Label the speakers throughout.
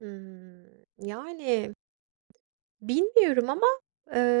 Speaker 1: Hımm, yani, bilmiyorum ama,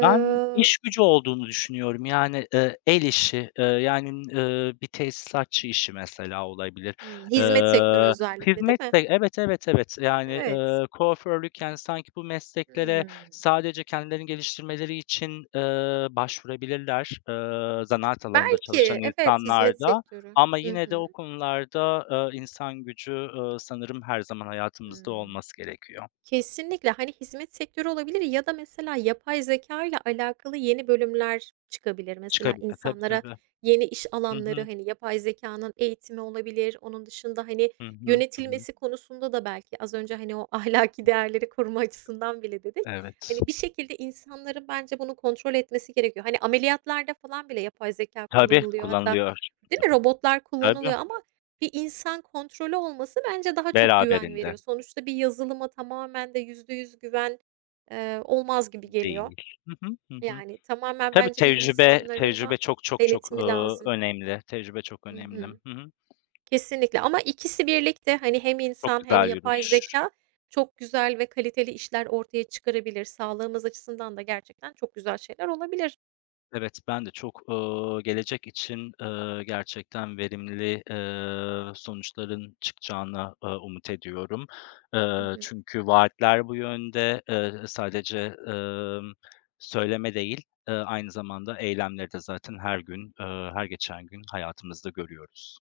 Speaker 2: Ben iş gücü olduğunu düşünüyorum yani, eee, el işi, eee, yani, eee, bir tesisatçı işi mesela olabilir.
Speaker 1: Hımm. Hizmet sektörü
Speaker 2: Eee,
Speaker 1: özellikle, değil
Speaker 2: hizmet
Speaker 1: mi?
Speaker 2: sek evet, evet, evet yani,
Speaker 1: Evet.
Speaker 2: eee, kuaförlük, yani, sanki bu mesleklere
Speaker 1: Hımm.
Speaker 2: sadece kendilerini geliştirmeleri için, eee, başvurabilirler, eee, zanaat alanında
Speaker 1: Belki,
Speaker 2: çalışan
Speaker 1: evet,
Speaker 2: insanlar
Speaker 1: hizmet
Speaker 2: da
Speaker 1: sektörü.
Speaker 2: ama
Speaker 1: Hı
Speaker 2: yine de o
Speaker 1: hı.
Speaker 2: konularda, eee, insan gücü, eee, sanırım her zaman hayatımızda
Speaker 1: Hımm.
Speaker 2: olması gerekiyor.
Speaker 1: Kesinlikle. Hani, hizmet sektörü olabilir ya da mesela yapay zekâyla alakalı yeni bölümler çıkabilir. Mesela
Speaker 2: Çıkabilir. Tabii,
Speaker 1: insanlara
Speaker 2: tabii.
Speaker 1: yeni iş alanları,
Speaker 2: Hıhı.
Speaker 1: hani, yapay zekânın eğitimi olabilir. Onun dışında, hani,
Speaker 2: Hı hı. Hı hı.
Speaker 1: yönetilmesi konusunda da belki az önce, hani, o ahlaki değerleri koruma açısından bile dedik,
Speaker 2: Evet.
Speaker 1: hani, bir şekilde insanların bence bunu kontrol etmesi gerekiyor. Hani, ameliyatlarda falan bile yapay zekâ
Speaker 2: Tabii,
Speaker 1: kullanılıyor hatta,
Speaker 2: kullanılıyor,
Speaker 1: değil
Speaker 2: değil
Speaker 1: mi?
Speaker 2: mi?
Speaker 1: Robotlar
Speaker 2: Tabii.
Speaker 1: kullanılıyor ama bir insan kontrolü olması bence daha çok güven
Speaker 2: Beraberinde.
Speaker 1: veriyor. Sonuçta bir yazılıma tamamen de %100 güven, eee, olmaz gibi geliyor.
Speaker 2: Değil. Hı hı, hı hı.
Speaker 1: Yani, tamamen
Speaker 2: Tabii
Speaker 1: bence bir
Speaker 2: tecrübe
Speaker 1: insanların da
Speaker 2: tecrübe çok, çok, çok, eee,
Speaker 1: denetimi lazım.
Speaker 2: önemli. Tecrübe çok
Speaker 1: Hı
Speaker 2: önemli.
Speaker 1: hı,
Speaker 2: Hı hı.
Speaker 1: kesinlikle ama ikisi birlikte, hani, hem
Speaker 2: Çok
Speaker 1: insan hem
Speaker 2: güzel
Speaker 1: yapay
Speaker 2: yürür.
Speaker 1: zekâ çok güzel ve kaliteli işler ortaya çıkarabilir. Sağlığımız açısından da gerçekten çok güzel şeyler olabilir.
Speaker 2: Evet, ben de çok, eee, gelecek için, eee, gerçekten verimli, eee, sonuçların çıkacağına, eee, umut ediyorum.
Speaker 1: Hı
Speaker 2: Eee,
Speaker 1: hı.
Speaker 2: çünkü vaatler bu yönde. Eee, sadece, emm, söyleme değil, eee, aynı zamanda eylemleri de zaten her gün, eee, her geçen gün hayatımızda görüyoruz.